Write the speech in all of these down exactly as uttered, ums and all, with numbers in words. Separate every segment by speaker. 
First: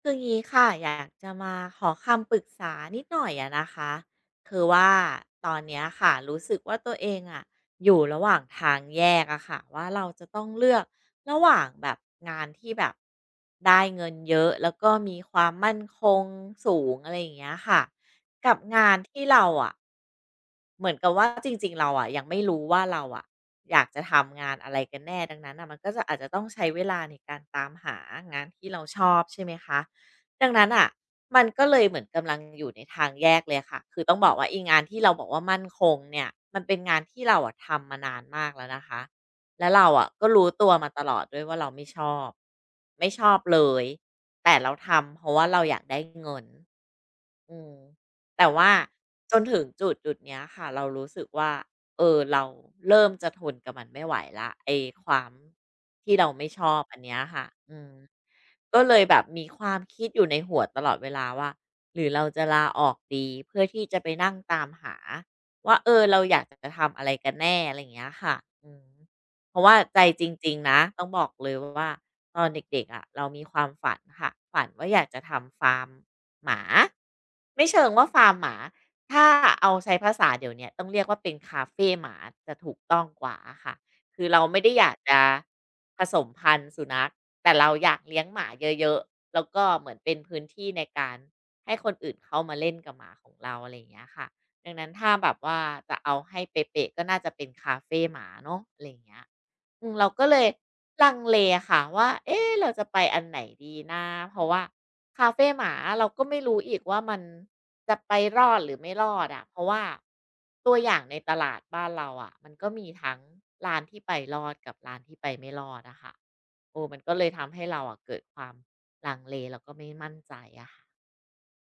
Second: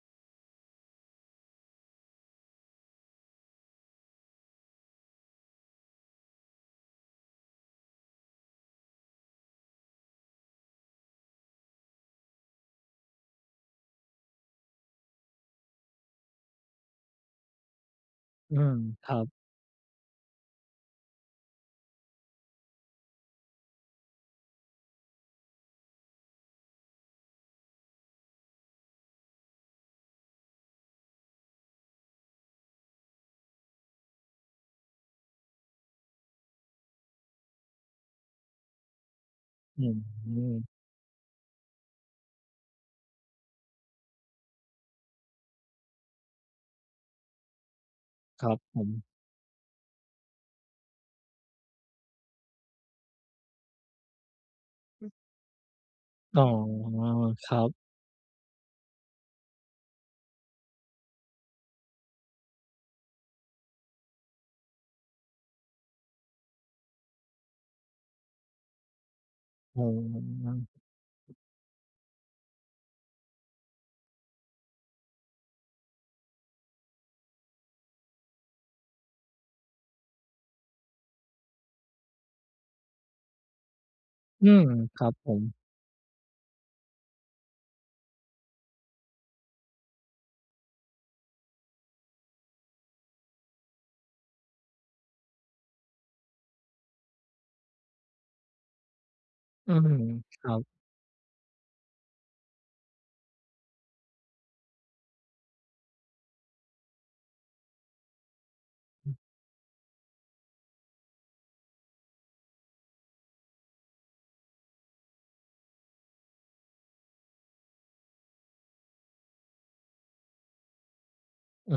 Speaker 1: คืองี้ค่ะอยากจะมาขอคำปรึกษานิดหน่อยอะนะคะคือว่าตอนเนี้ยค่ะรู้สึกว่าตัวเองอะอยู่ระหว่างทางแยกอะค่ะว่าเราจะต้องเลือกระหว่างแบบงานที่แบบได้เงินเยอะแล้วก็มีความมั่นคงสูงอะไรอย่างเงี้ยค่ะกั
Speaker 2: อื
Speaker 1: บ
Speaker 2: ม
Speaker 1: งาน
Speaker 2: ครั
Speaker 1: ที่
Speaker 2: บ
Speaker 1: เราอะเหมือนกับว่าจริงๆเราอะยังไม่รู้ว่าเราอะอยากจะทำงานอะไรกันแน่ดังนั้นนะมันก็จะอาจจะต้องใช้เวลาในการตามหางานที่เราชอบใช่ไหมคะ ดังนั้นอะมันก็เลยเหมือนกำลังอยู่ในทางแยกเลยค่ะคือต้องบอกว่าอีงานที่เราบอกว่ามั่นคงเนี่ยมันเป็นงานที่เราอะทำมานานมากแล้วนะคะแล้ว
Speaker 2: อื
Speaker 1: เราอะก็รู้
Speaker 2: ม
Speaker 1: ตัวมาตลอดด้วยว่าเราไม่ชอบไม่ชอบเลยแต่เราทำเพราะว่าเราอยากได้เงินอืม
Speaker 2: ค
Speaker 1: แต่
Speaker 2: รับ
Speaker 1: ว่า
Speaker 2: ผม
Speaker 1: จนถึงจุดจุดเนี้ยค่ะเรารู้สึกว่า เออเราเริ่มจะทนกับมันไม่ไหวแล้วไอ้ความที่เรา
Speaker 2: อ๋อ
Speaker 1: ไม่ชอบอันเนี้ยค่ะ
Speaker 2: ครั
Speaker 1: อื
Speaker 2: บ
Speaker 1: มก็เลยแบบมีความคิดอยู่ในหัวตลอดเวลาว่าหรือเราจะลาออกดีเพื่อที่จะไปนั่งตามหาว่าเออเราอยากจะทำอะไรกันแน่อะไรอย่างเงี้ยค่ะอืมเพราะว่า
Speaker 2: อ๋
Speaker 1: ใจจริ
Speaker 2: อ
Speaker 1: งๆนะต้องบอกเลยว่าตอนเด็กๆอะเรามีความฝันค่ะฝันว่าอยากจะทำฟาร์มหมาไม่เชิงว่าฟาร์มหมา ถ้าเอาใช้ภาษาเดี๋ยวเนี้ยต้องเรียกว่าเป็นคาเฟหมาจะถูกต้องกว่าอะค่ะคือเรา
Speaker 2: อื
Speaker 1: ไม่
Speaker 2: ม
Speaker 1: ได้อยาก
Speaker 2: ครับ
Speaker 1: จะ
Speaker 2: ผม
Speaker 1: ผสมพันธุ์สุนัขแต่เราอยากเลี้ยงหมาเยอะๆแล้วก็เหมือนเป็นพื้นที่ในการให้คนอื่นเข้ามาเล่นกับหมาของเราอะไรอย่างเงี้ยค่ะ ดังนั้นถ้าแบบว่าจะเอาให้เป๊ะๆก็น่าจะเป็นคาเฟหมาเนาะอะไรอย่างเงี้ย
Speaker 2: อื
Speaker 1: อื
Speaker 2: ม
Speaker 1: มเราก็
Speaker 2: ค
Speaker 1: เลย
Speaker 2: รับ
Speaker 1: ลังเลค่ะว่าเอ๊ะเราจะไปอันไหนดีนะ เพราะว่าคาเฟหมาเราก็ไม่รู้อีกว่ามันจะไปรอดหรือไม่รอดอะะเพราะว่าตัวอย่างในตลาดบ้านเราอะะมันก็มีทั้งร้านที่ไปรอดกับร้านที่ไปไม่รอดนะคะโอ้มันก็เลยทำให้เราอะะเกิดความลังเลแล้วก็ไม่มั่นใจอะค่ะ
Speaker 2: อื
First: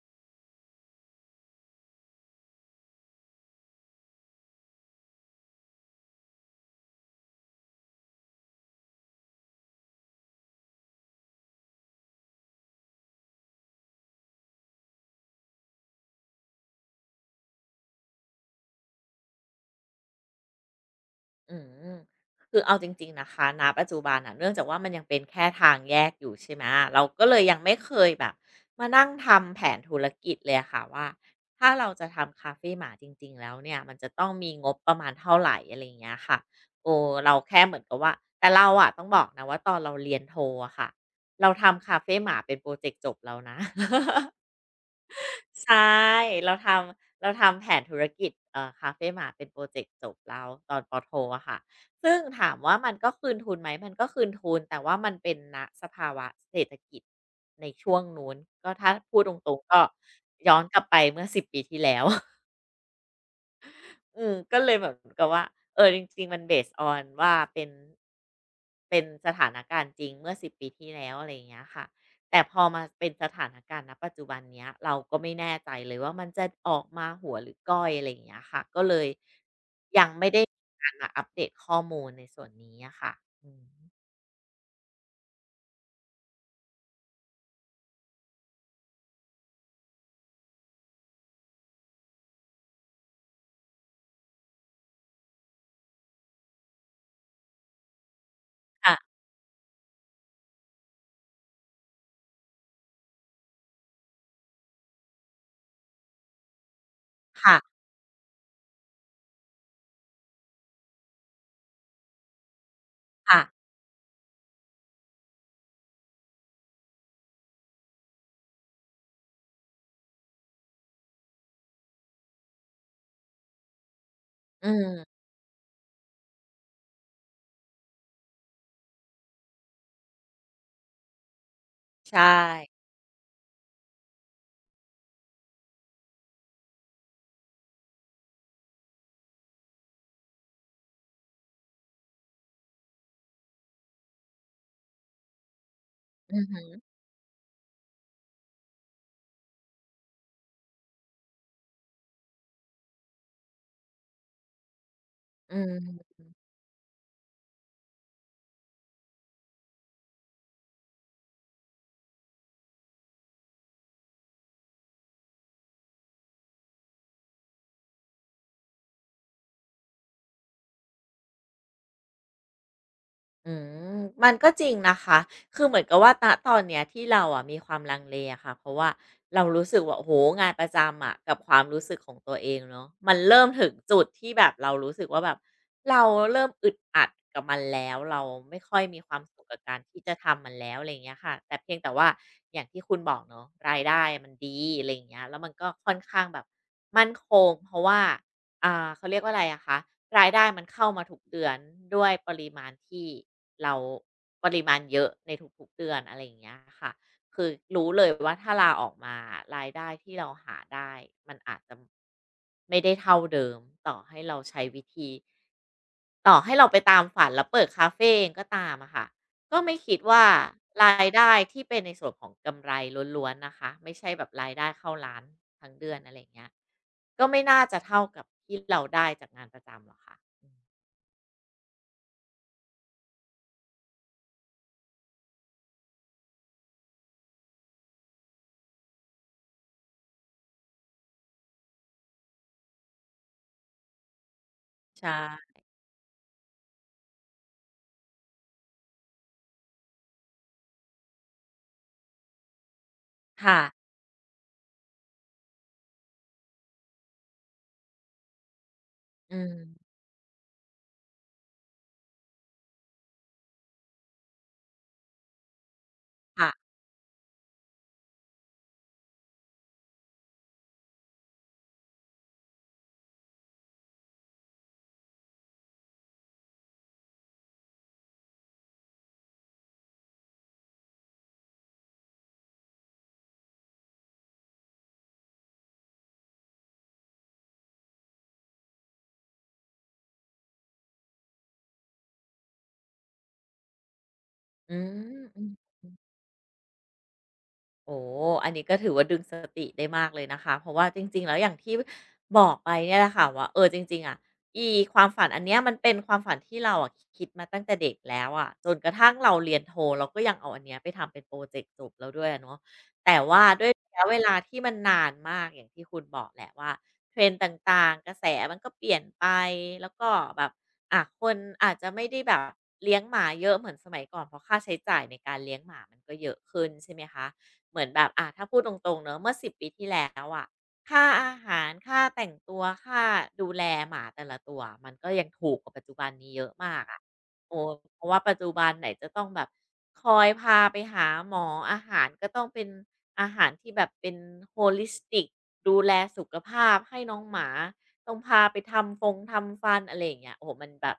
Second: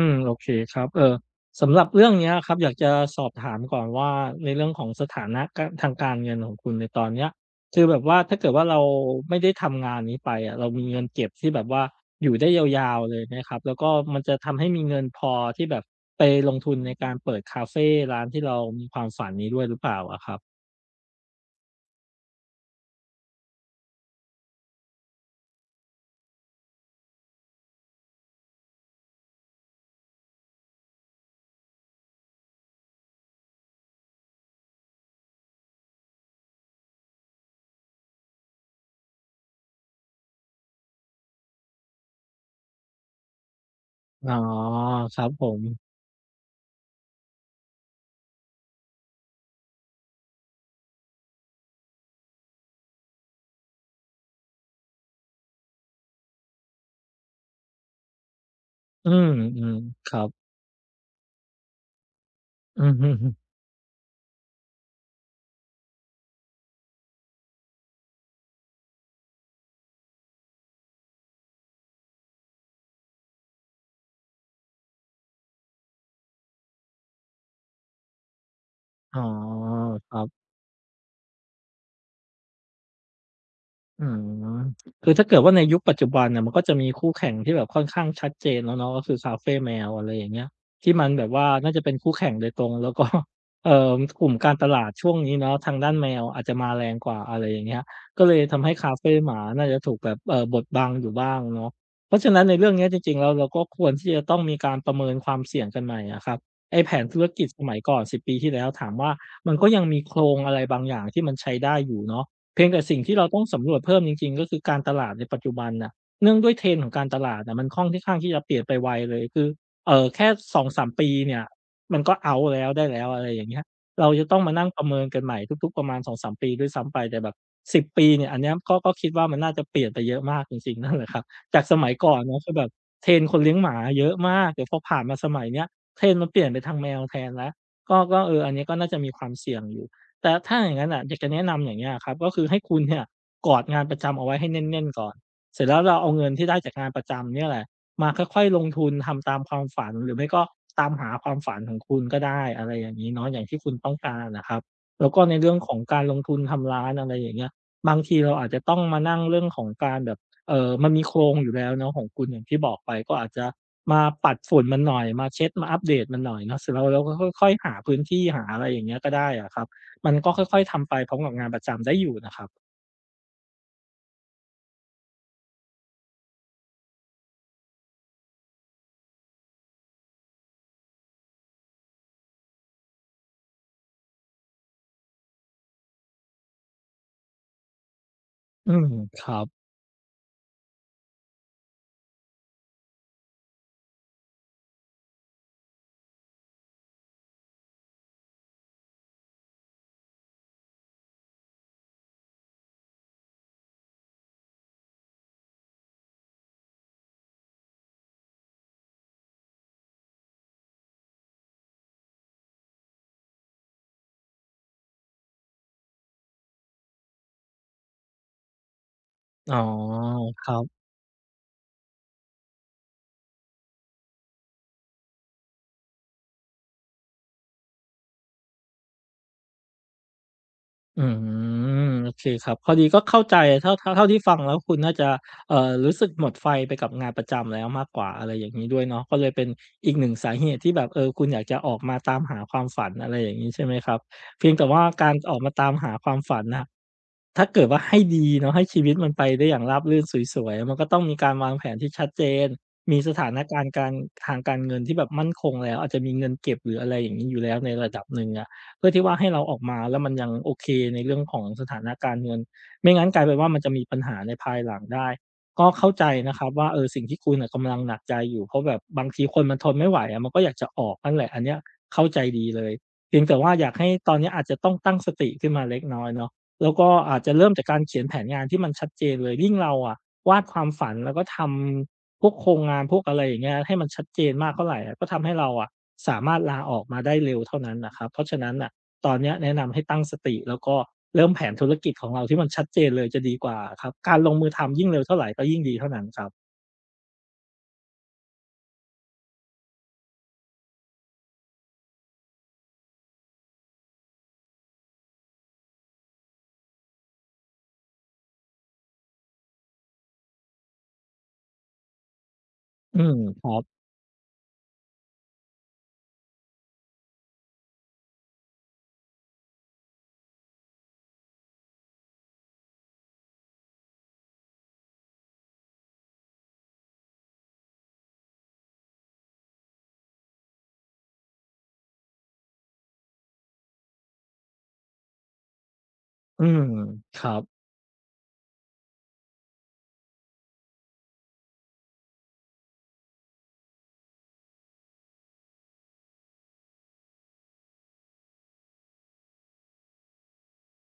Speaker 2: มโอเคครับเอ่อสำหรับเรื่องเนี้ยครับอยากจะสอบถามก่อนว่าในเรื่องของสถานะกทางการเงินของคุณในตอนเนี้ยคือแบบว่าถ้าเกิดว่าเราไม่ได้ทำงานนี้ไปอะเรามีเงินเก็บที่แบบว่าอยู่ได้ยาวๆเลยไหมครับแล้วก็มันจะทำให้มีเงินพอที่แบบไปลงทุนในการเปิดคาเฟร้านที่เรามีความฝันนี้ด้วยหรือเปล่าอะครับ
Speaker 1: อืมคือเอาจริงๆนะคะณปัจจุบันอ่ะเนื่องจากว่ามันยังเป็นแค่ทางแยกอยู่ใช่ไหมเราก็เลยยังไม่เคยแบบมานั่งทำแผนธุรกิจเลยอะค่ะว่าถ้าเราจะทำคาเฟหมาจริงๆแล้วเนี่ยมันจะต้องมีงบประมาณเท่าไหรอะไรอย่างเงี้ยค่ะเอ้เราแค่เหมือนกับว่าแต่เราอะต้องบอกนะว่าตอนเราเรียนโทอะค่ะเราทำคาเฟหมาเป็นโปรเจกต์จบแล้วนะ
Speaker 2: อ๋อครับผม
Speaker 1: ใช่เราทำ เราทำแผนธุรกิจเอ่อคาเฟหมาเป็นโปรเจกต์จบเราตอนปอโทอะค่ะ ซึ่งถามว่ามันก็คืนทุนไหม มันก็คืนทุนแต่ว่ามันเป็นณสภาวะเศรษฐกิจในช่วงนู้น ก็ถ้า
Speaker 2: อื
Speaker 1: พูดต
Speaker 2: ม
Speaker 1: รงๆก็
Speaker 2: ๆครับ
Speaker 1: ย้อนกลับไปเมื่อสิบปีที่แล้ว
Speaker 2: อือฮึ
Speaker 1: เออก็เลยเหมือนกับว่าเออจริงๆมัน based on ว่าเป็นเป็นสถานการณ์จริงเมื่อสิบปีที่แล้วอะไรอย่างเงี้ยค่ะแต่พอมาเป็นสถานการณ์ณปัจจุบันเนี้ยเราก็ไม่แน่ใจเลยว่ามันจะออกมาหัวหรือก้อยอะไรอย่างเงี้ยค่ะก็เลย
Speaker 2: อ๋อ
Speaker 1: ยัง
Speaker 2: ครั
Speaker 1: ไม่ได้
Speaker 2: บ
Speaker 1: มีการมาอัปเดตข้อมูลในส่วนนี้อะค่ะอืม
Speaker 2: อืมคือถ้าเกิดว่าในยุคปัจจุบันน่ะมันก็จะมีคู่แข่งที่แบบค่อนข้างชัดเจนแล้วเนาะก็คือคาเฟแมวอะไรอย่างเงี้ยที่มันแบบว่าน่าจะเป็นคู่แข่งโดยตรงแล้วก็ เอ่อกลุ่มการตลาดช่วงนี้เนาะทางด้านแมวอาจจะมาแรงกว่าอะไรอย่างเงี้ยก็เลยทำให้คา
Speaker 1: ค่ะ
Speaker 2: เฟหมาน่าจะถูกแบบเอ่อบดบังอยู่บ้างเนาะเพราะฉะนั้นในเรื่องเนี้ยจริงๆแล้วเราก็ควรที่จะต้องมีการประเมินความเสี่ยงกันใหม่อะครับไอ้แผนธุรกิจ
Speaker 1: ค่ะ
Speaker 2: สมัยก่อนสิบปีที่แล้วถามว่ามันก็ยังมีโครงอะไรบางอย่างที่มันใช้ได้อยู่เนาะ เพียงแต่สิ่งที่เรา
Speaker 1: ค่ะ
Speaker 2: ต้องสำรวจเพิ่มจริงๆก็คือการตลาดในปัจจุบันน่ะเนื่องด้วย trend ของการตลาดน่ะมันค่อนข้างที่จะเปลี่ยนไปไวเลยคือเอ่อแค่สองถึงสามปีปีเนี่ยมันก็ out แล้วได้แล้วอะไรอย่างเงี้ยเราจะต้องมา
Speaker 1: อื
Speaker 2: นั่งประเมินกัน
Speaker 1: ม
Speaker 2: ใหม่ทุกๆประมาณสองสามปีด้วยซ้ำไปแต่แบบสิบปีเนี่ยอันเนี้ยก็ก็คิดว่ามันน่าจะเปลี่ยนไปเยอะมากจริงๆนั่นแหละครับจากสมัยก่อ
Speaker 1: ใช่
Speaker 2: นเนาะคือแบบ trend คนเลี้ยงหมาเยอะมากแต่พอผ่านมาสมัยเนี้ย trend มันเปลี่ยนไปทางแมวแทนแล้วก็ก็เอออันนี้ก็น่าจะมีความเสี่ยงอยู่ แต่ถ้าอย่างนั้นอ่ะอยากจะแนะนำอย่างเงี้ยครับก็คือให้คุณเนี่ยกอดงานประจำเอาไว้ให้แน่นๆก่อนเสร็จแล้วเราเอาเงิน
Speaker 1: อือ
Speaker 2: ที่ได้จา
Speaker 1: ฮึ
Speaker 2: กงานประจำเนี่ยแหละมาค่อยๆลงทุนทำตามความฝันหรือไม่ก็ตามหาความฝันของคุณก็ได้อะไรอย่างนี้เนาะอย่างที่คุณต้องการนะครับแล้วก็ในเรื่
Speaker 1: อื
Speaker 2: องของกา
Speaker 1: ม
Speaker 2: รลงทุนทำร้านอะไรอย่างเงี้ยบางทีเราอาจจะต้องมานั่งเรื่องของการแบบเออมันมีโครงอยู่แล้วเนาะของคุณอย่างที่บอกไปก็อาจจะมาปัดฝุ่นมันหน่อยมาเช็ดมาอัปเดตมันหน่อยเนาะเสร็จแล้วเราก็ค่อยๆหาพื้นที่หาอะไรอย่างเงี้ยก็ได้อะครับ มันก็ค่อยๆทำไปพร้อมกับงานประจำได้อยู่นะครับ
Speaker 1: อืมมันก็จริงนะคะ คือเหมือนกับว่าณตอนเนี้ยที่เราอะมีความลังเลอะค่ะเพราะว่าเรารู้สึกว่าโอ้โหงานประจำอะกับความรู้สึกของตัวเองเนาะมันเริ่มถึงจุดที่แบบเรารู้สึกว่าแบบเราเริ่มอึดอัดกับมันแล้วเราไม่
Speaker 2: อื
Speaker 1: ค่อย
Speaker 2: ม
Speaker 1: มีควา
Speaker 2: ค
Speaker 1: ม
Speaker 2: รั
Speaker 1: สุข
Speaker 2: บ
Speaker 1: กับการที่จะทำมันแล้วอะไรอย่างเงี้ยค่ะแต่เพียงแต่ว่าอย่างที่คุณบอกเนาะรายได้มันดีอะไรอย่างเงี้ยแล้วมันก็ค่อนข้างแบบมั่นคงเพราะว่า อ่าเขาเรียกว่าอะไรอะคะรายได้มันเข้ามาทุกเดือนด้วยปริมาณที่เราปริมาณเยอะในทุกๆเดือนอะไรอย่างเงี้ยค่ะคือรู้เลยว่าถ้าลาออกมารายได้ที่เราหาได้มันอาจจะไม่ได้เท่าเดิมต่อให้เราใช้วิธี ต่อให้เราไปตามฝันแล้วเปิดคาเฟเองก็ตามอะค่ะ
Speaker 2: อ๋
Speaker 1: ก็
Speaker 2: อ
Speaker 1: ไม่คิดว่า
Speaker 2: ครับ
Speaker 1: รายได้ที่เป็นในส่วนของกำไรล้วนๆนะคะไม่ใช่แบบรายได้เข้าร้านทั้งเดือนอะไรอย่างเงี้ยก็ไม่น่าจะเท่ากับที่เราได้จากงานประจำหรอกค่ะอืม
Speaker 2: อืมโอเคครับพอดีก็เข้าใจเท่าเท่าเท่าที่ฟังแล้วคุณน่าจะเอ่อรู้สึกหมดไฟไปกับงานประจำแล้วมากกว่าอะไรอย่างงี้ด้วยเนาะก็เลยเป็นอีกหนึ่งสาเหตุที่แบบเออคุณอยากจะออกมาตามหาความฝันอะไรอย่างงี้ใช่ไหมครับเพียงแต่ว่า
Speaker 1: ใช
Speaker 2: การออกมา
Speaker 1: ่
Speaker 2: ตามหาความฝันน่ะ ถ้าเกิดว่าให้ดีเนาะให้ชีวิตมันไปได้อย่างราบรื่นสวยๆมันก็ต้องมีการวางแผนที่ชัดเจนมีสถาน
Speaker 1: ค่ะ
Speaker 2: การณ์การทางการเงินที่แบบมั่นคงแล้วอาจจะมีเงินเก็บหรืออะไรอย่างงี้อยู่แล้วในระดับหนึ่งอะเพื่อที่ว่าให้
Speaker 1: อื
Speaker 2: เรา
Speaker 1: ม
Speaker 2: ออกมาแล้วมันยังโอเคในเรื่องของสถานการณ์เงินไม่งั้นกลายเป็นว่ามันจะมีปัญหาในภายหลังได้ก็เข้าใจนะครั
Speaker 1: ค่ะ
Speaker 2: บว่าเออสิ่งที่คุณน่ะกำลังหนักใจอยู่เพราะแบบบางทีคนมันทนไม่ไหวอะมันก็อยากจะออกนั่นแหละอันเนี้ยเข้าใจดีเลยเพียงแต่ว่าอยากให้ตอนเนี้ยอาจจะต้องตั้งสติขึ้นมาเล็กน้อยเนาะ แล้วก็อาจจะเริ่มจากการเขียนแผนงานที่มันชัดเจนเลยยิ่งเราอะวาดความฝันแล้วก็ทำพวกโครงงานพวกอะไรอย่างเงี้ยให้มันชัดเจนมากเท่าไรอะก็ทำให้เราอะสามารถลาออกมาได้เร็วเท่านั้นน่ะครับเพราะฉะนั้นน่ะตอนเนี้ยแนะนำให้ตั้งสติแล้วก็เริ่มแผนธุรกิจของเราที่มันชัดเจนเลยจะดีกว่าอะครับการลงมือ
Speaker 1: อื
Speaker 2: ทำยิ่
Speaker 1: ม
Speaker 2: งเร็วเท่าไร
Speaker 1: อื
Speaker 2: ก็ยิ่งดี
Speaker 1: ม
Speaker 2: เท่านั้นครับ
Speaker 1: โอ้อันนี้ก็ถือว่าดึงสติได้มากเลยนะคะ เพราะว่าจริงๆ แล้วอย่างที่บอกไปเนี่ยแหละค่ะว่าเออจริงๆอะอีความฝันอันเนี้ยมันเป็นความฝันที่เราอะคิดมาตั้งแต่เด็กแล้วอะจนกระทั่งเราเรียนโทเราก็ยังเอาอันเนี้ยไปทำเป็นโปรเจกต์จบแล้วด้วยอะเนาะ
Speaker 2: อืม
Speaker 1: แต่ว่า
Speaker 2: ครั
Speaker 1: ด้วย
Speaker 2: บ
Speaker 1: ระยะเวลาที่มันนานมากอย่างที่คุณบอกแหละว่า t ร e ด์ต่างๆกระแสมันก็เปลี่ยนไปแล้วก็แบบอะคนอาจจะไม่ได้แบบเลี้ยงหมาเยอะเหมือนสมัยก่อนเพราะค่าใช้จ่ายในการเลี้ยงหมามันก็เยอะขึ้นใช่ไหมคะ เหมือนแบบอ่ะถ้าพูดตรงๆเนอะเมื่อสิบปีที่แล้วอะค่าอาหารค่าแต่งตัวค่าดูแลหมาแต่ละตัวมันก็ยังถูกกว่าปัจจุบันนี้เย
Speaker 2: อื
Speaker 1: อะ
Speaker 2: ม
Speaker 1: มากอะ
Speaker 2: ครับ
Speaker 1: โอ้เพราะว่าปัจจุบันไหนจะต้องแบบคอยพาไปหาหมออาหารก็ต้องเป็นอาหารที่แบบเป็นโฮลิสติกดูแลสุขภาพให้น้องหมา ต้องพาไปทำฟงทำฟันอะไรอย่างเงี้ยโอ้โฮมันแบบ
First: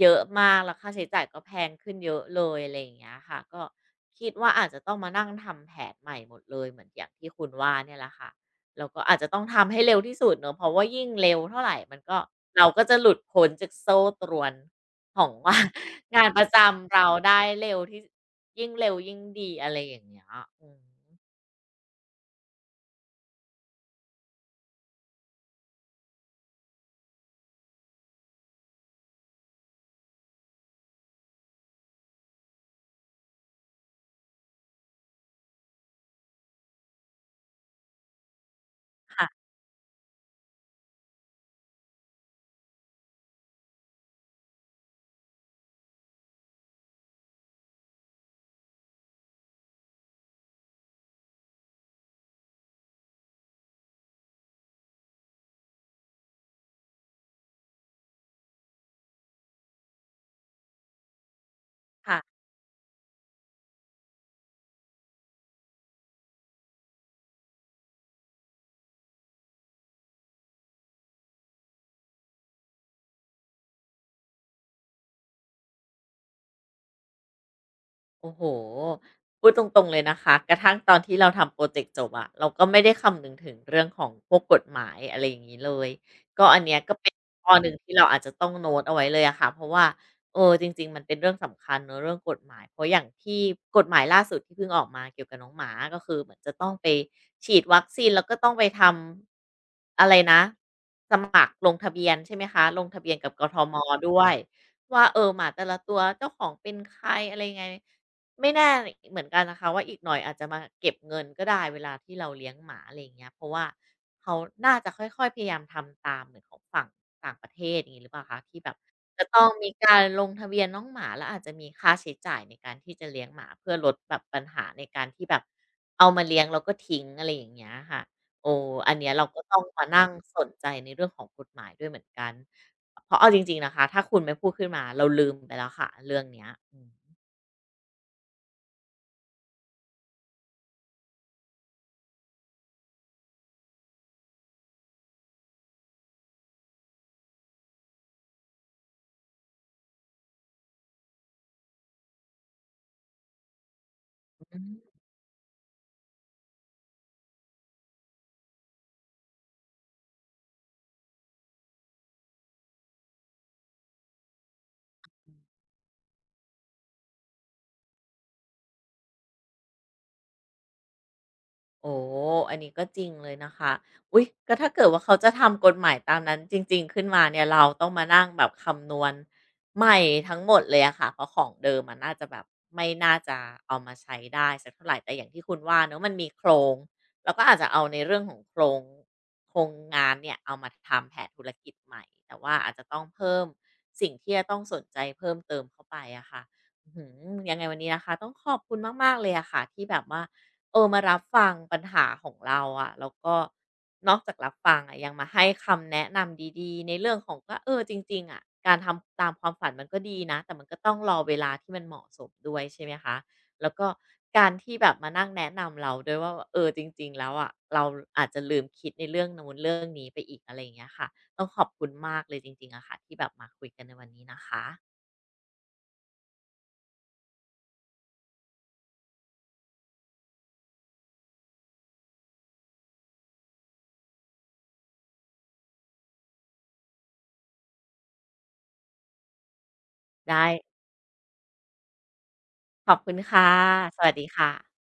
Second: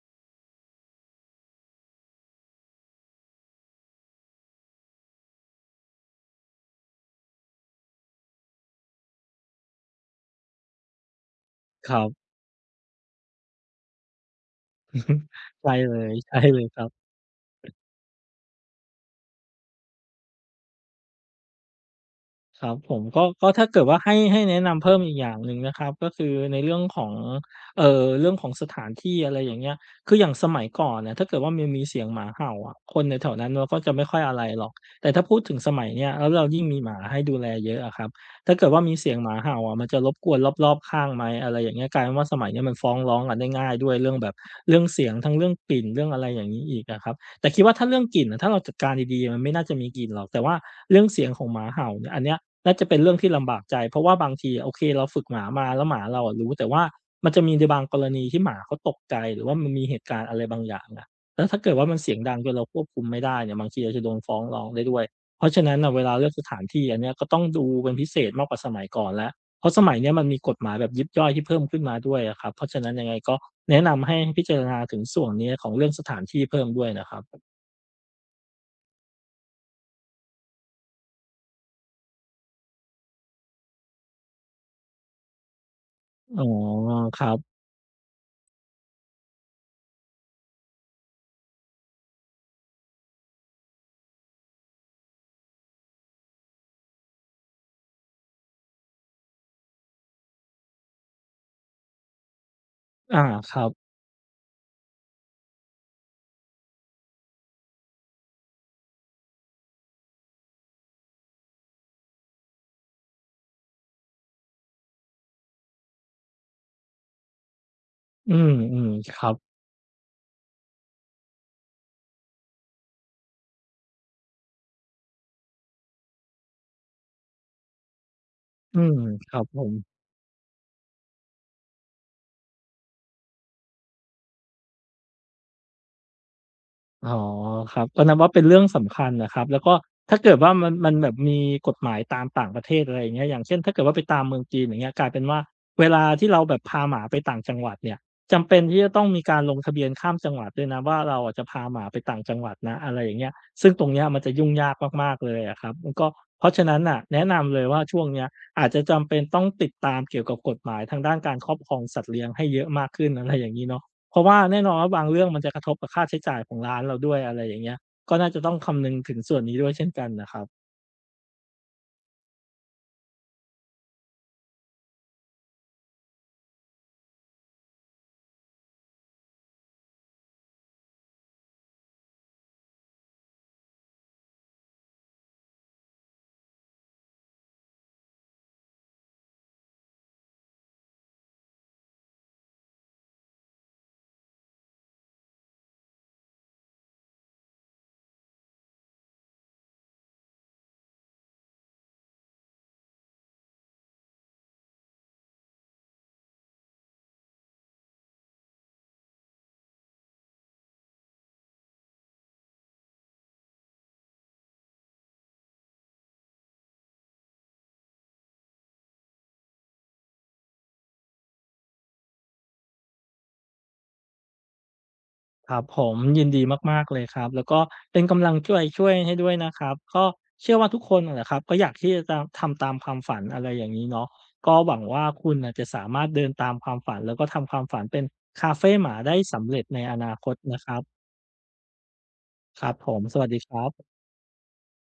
Speaker 1: เยอะมากแล้วค่าใช้จ่ายก็แพงขึ้นเยอะเลยอะไรอย่างเงี้ยค่ะก็คิดว่าอาจจะต้องมานั่งทำแผนใหม่หมดเลยเหมือนอย่างที่คุณว่าเนี่ยแหละค่ะแล้วก็อาจจะต้องทำให้เร็วที่สุดเนาะเพราะว่ายิ่งเร็วเท่าไร
Speaker 2: ค
Speaker 1: มั
Speaker 2: รั
Speaker 1: นก็
Speaker 2: บ
Speaker 1: เราก็จะหลุดพ้นจากโซ่ตรวนของ ว่า
Speaker 2: ใช่เลย
Speaker 1: งานป
Speaker 2: ใช่
Speaker 1: ระ
Speaker 2: เลยครั
Speaker 1: จำ
Speaker 2: บ
Speaker 1: เราได้เร็วที่ยิ่งเร็วยิ่งดีอะไรอย่างเงี้ยอืม
Speaker 2: ครับผมก็ก็ถ้าเกิดว่าให้ให้แนะนำเพิ่มอีกอย่างหนึ่งนะครับก็คือในเรื่องของเอ่อเรื่องของสถานที่อะไรอย่างเงี้ยคืออย่างสมัยก่อนเนี่ยถ้าเกิดว่ามันมีเสียงหมาเห่าอะคนแถวๆนั้นเนาะก็จะไม่ค่อยอะไรหรอกแต่ถ้าพูดถึงสมัยเนี้ยแล้วเรายิ่งมีหมาให้ดูแลเยอะอะครับถ้าเกิดว่ามีเสียงหมา
Speaker 1: ค่ะ
Speaker 2: เห่าอะมันจะรบกวนรอบๆข้างไหมอะไรอย่างเงี้ยกลายเป็นว่าสมัยเนี้ยมันฟ้องร้องกันได้ง่ายด้วยเรื่องแบบเรื่องเสียงทั้งเรื่องกลิ่นเรื่องอะไรอย่างงี้อีกอะครับแต่คิดว่าถ้าเรื่องกลิ่นอะถ้าเราจัดการดีๆมันไม่น่าจะมีกลิ่นหรอกแต่ว่าเรื่องเสียงของหมาเห่าเนี่ยอันเนี้ย น่าจะเป็นเรื่องที่ลำบากใจเพราะว่าบางทีโอเคเราฝึกหมามาแล้วหมาเราอะรู้แต่ว่ามันจะมีในบางกรณีที่หมาเขาตกใจหรือว่ามันมีเหตุการณ์อะไรบางอย่างอะแล้วถ้าเกิดว่ามันเสียง
Speaker 1: ค่ะ
Speaker 2: ดังจนเราควบคุมไม่ได้เนี่ยบางทีเราจะโดนฟ้องร้องได้ด้วยเพราะฉะนั้นน่ะเวลาเลือกสถานที่อันเนี้ยก็ต้องดูเป็นพิเศษมากกว่าสมัยก่อนแล้วเพราะสมัยเนี้ยมันมีกฎหมายแบบยิบย่อยที่เพิ่มขึ้นมาด้วยอะครับเพราะฉะนั้นยังไงก็แนะนำให้พิจารณาถึงส่วนนี้ของเรื่องสถานที่เพิ่มด้วยนะครับ
Speaker 1: โอ้โฮพูดตรงๆเลยนะคะกระทั่งตอนที่เราทำโปรเจกต์จบอะเราก็ไม่ได้คำนึงถึงเรื่องของพวกกฎหมายอะไรอย่างนี้เลย
Speaker 2: อ๋
Speaker 1: ก็
Speaker 2: อ
Speaker 1: อันเนี้ยก็เป็น
Speaker 2: ครั
Speaker 1: ข้อ
Speaker 2: บ
Speaker 1: หนึ่งที่เราอาจจะต้องโน้ตเอาไว้เลยอะค่ะเพราะว่าเออจริงๆมันเป็นเรื่องสำคัญเนอะเรื่องกฎหมายเพราะอย่างที่กฎหมายล่าสุดที่เพิ่งออกมาเกี่ยวกับน้องหมาก็คือเหมือนจะต้องไปฉีดวัคซีนแล้วก็ต้องไปทำอะไรนะสมัครลงทะเบียนใช่ไหมคะลงทะเบียน
Speaker 2: อา
Speaker 1: กับก
Speaker 2: ค
Speaker 1: ท
Speaker 2: รับ
Speaker 1: มด้วยว่าเออหมาแต่ละตัวเจ้าของเป็นใครอะไรยังไง ไม่แน่เหมือนกันนะคะว่าอีกหน่อยอาจจะมาเก็บเงินก็ได้เวลาที่เราเลี้ยงหมาอะไรอย่างเงี้ยเพราะว่าเขาน่าจะค่อยๆพยายามทำตามเหมือนของฝั่งต่างประเทศอย่างนี้หรือเปล่า
Speaker 2: อื
Speaker 1: คะ
Speaker 2: ม
Speaker 1: ที่แบบ
Speaker 2: ๆค
Speaker 1: จะ
Speaker 2: รับ
Speaker 1: ต้องมีการลงทะเบียนน้องหมาแล้วอาจจะมีค่าใช้จ่ายในการที่จะเลี้ยงหมาเพื่อลดแบบปัญหาในการที่แบบเอามาเลี้ยงแล้วก็ทิ้งอะไรอย่างเงี้ยค่ะโอ้
Speaker 2: อื
Speaker 1: อัน
Speaker 2: ม
Speaker 1: เนี้ยเรา
Speaker 2: ครั
Speaker 1: ก็
Speaker 2: บ
Speaker 1: ต้
Speaker 2: ผ
Speaker 1: อง
Speaker 2: ม
Speaker 1: มานั่งสนใจในเรื่องของกฎหมายด้วยเหมือนกันเพราะเอาจริงๆนะคะถ้าคุณไม่พูดขึ้นมาเราลืมไปแล้วค่ะเรื่องเนี้ยอืม
Speaker 2: อ๋อครับก็นับว่าเป็นเรื่องสำคัญนะครับแล้วก็ถ้าเกิดว่ามันมันแบบมีกฎหมายตามต่างประเทศอะไรอย่างเงี้ยอย่างเช่นถ้าเกิดว่าไปตามเมืองจีนอย่างเงี้ยกลายเป็นว่าเวลาที่เราแบบพาหมาไปต่างจังหวัดเนี่ยจำเป็นที่จะต้องมีการลงทะเบียนข้ามจังหวัดด้วยนะว่าเราอะจะพาหมาไปต่างจังหวัดนะอะไรอย่างเงี้ยซึ่งตรงเนี้ยมันจะยุ่งยากมากๆเลยอะครับมันก็เพราะฉะนั้นน่ะแนะนำเลยว่าช่วงเนี้ยอาจจะจำเป็นต้องติดตามเกี่ยวกับกฎหมายทางด้านการครอบครองสัตว์เลี้ยงให้เยอะมากขึ้นอะไรอย่างงี้เนาะ เพราะว่าแน่นอนว่าบางเรื่องมันจะกระทบกับค่าใช้จ่ายของร้านเราด้วยอะไรอย่างเงี้ยก็น่าจะต้องคำนึงถึงส่วนนี้ด้วยเช่นกันนะครับ
Speaker 1: โอ้อันนี้ก็จริงเลยนะคะอุ๊ยก็ถ้าเกิดว่าเขาจะทำกฎหมายตามนั้นจริงๆขึ้นมาเนี่ยเราต้องมานั่งแบบคำนวณใหม่ทั้งหมดเลยอะค่ะเพราะของเดิมมันน่าจะแบบไม่น่าจะเอามาใช้ได้สักเท่าไหรแต่อย่างที่คุณว่าเนอะมันมีโครงเราก็อาจจะเอาในเรื่องของโครงโครงงานเนี่ยเอามาทำแผนธุรกิจใหม่แต่ว่าอาจจะต้องเพิ่มสิ่งที่จะต้องสนใจเพิ่มเติมเข้าไปอะค่ะอื้อฮือยังไงวันนี้นะคะต้องขอบคุณมากๆเลยอะค่ะที่แบบว่า เออมารับฟังปัญหาของเราอะแล้วก็นอกจากรับฟังอะยังมาให้คำแนะนำดีๆในเรื่องของว่าเออจริงๆอะการทำตามความฝันมันก็ดีนะแต่มันก็ต้องรอเวลาที่มันเหมาะสมด้วยใช่ไหมคะแล้วก็การที่แบบมานั่งแนะนำเราด้วยว่าเออจริงๆแล้วอะเราอาจจะลืมคิดในเรื่องนู้นเรื่องนี้ไปอีกอะไรอย่างเงี้ยค่ะต้องขอบคุณมากเลยจริงๆอะค่ะที่แบบมาคุยกันในวันนี้นะคะ
Speaker 2: ครับผมยินดีมากๆเลยครับแล้วก็เป็นกำลังช่วยช่วยให้ด้วยนะครับก็เชื่อว่าทุกคนนั่นแหละครับก็อยากที่จะตามทำตามความฝันอะไรอย่างงี้เนาะก็หวังว่าคุณน่ะจะสามารถเดินตามความฝันแล้วก็ทำความฝันเป็นคาเฟหมาได้สำเร็จในอนาคต
Speaker 1: ได้
Speaker 2: นะครับครับ
Speaker 1: ข
Speaker 2: ผ
Speaker 1: อบ
Speaker 2: ม
Speaker 1: คุ
Speaker 2: ส
Speaker 1: ณ
Speaker 2: วัสดี
Speaker 1: ค่ะ
Speaker 2: ครับ
Speaker 1: สวัสดีค่ะ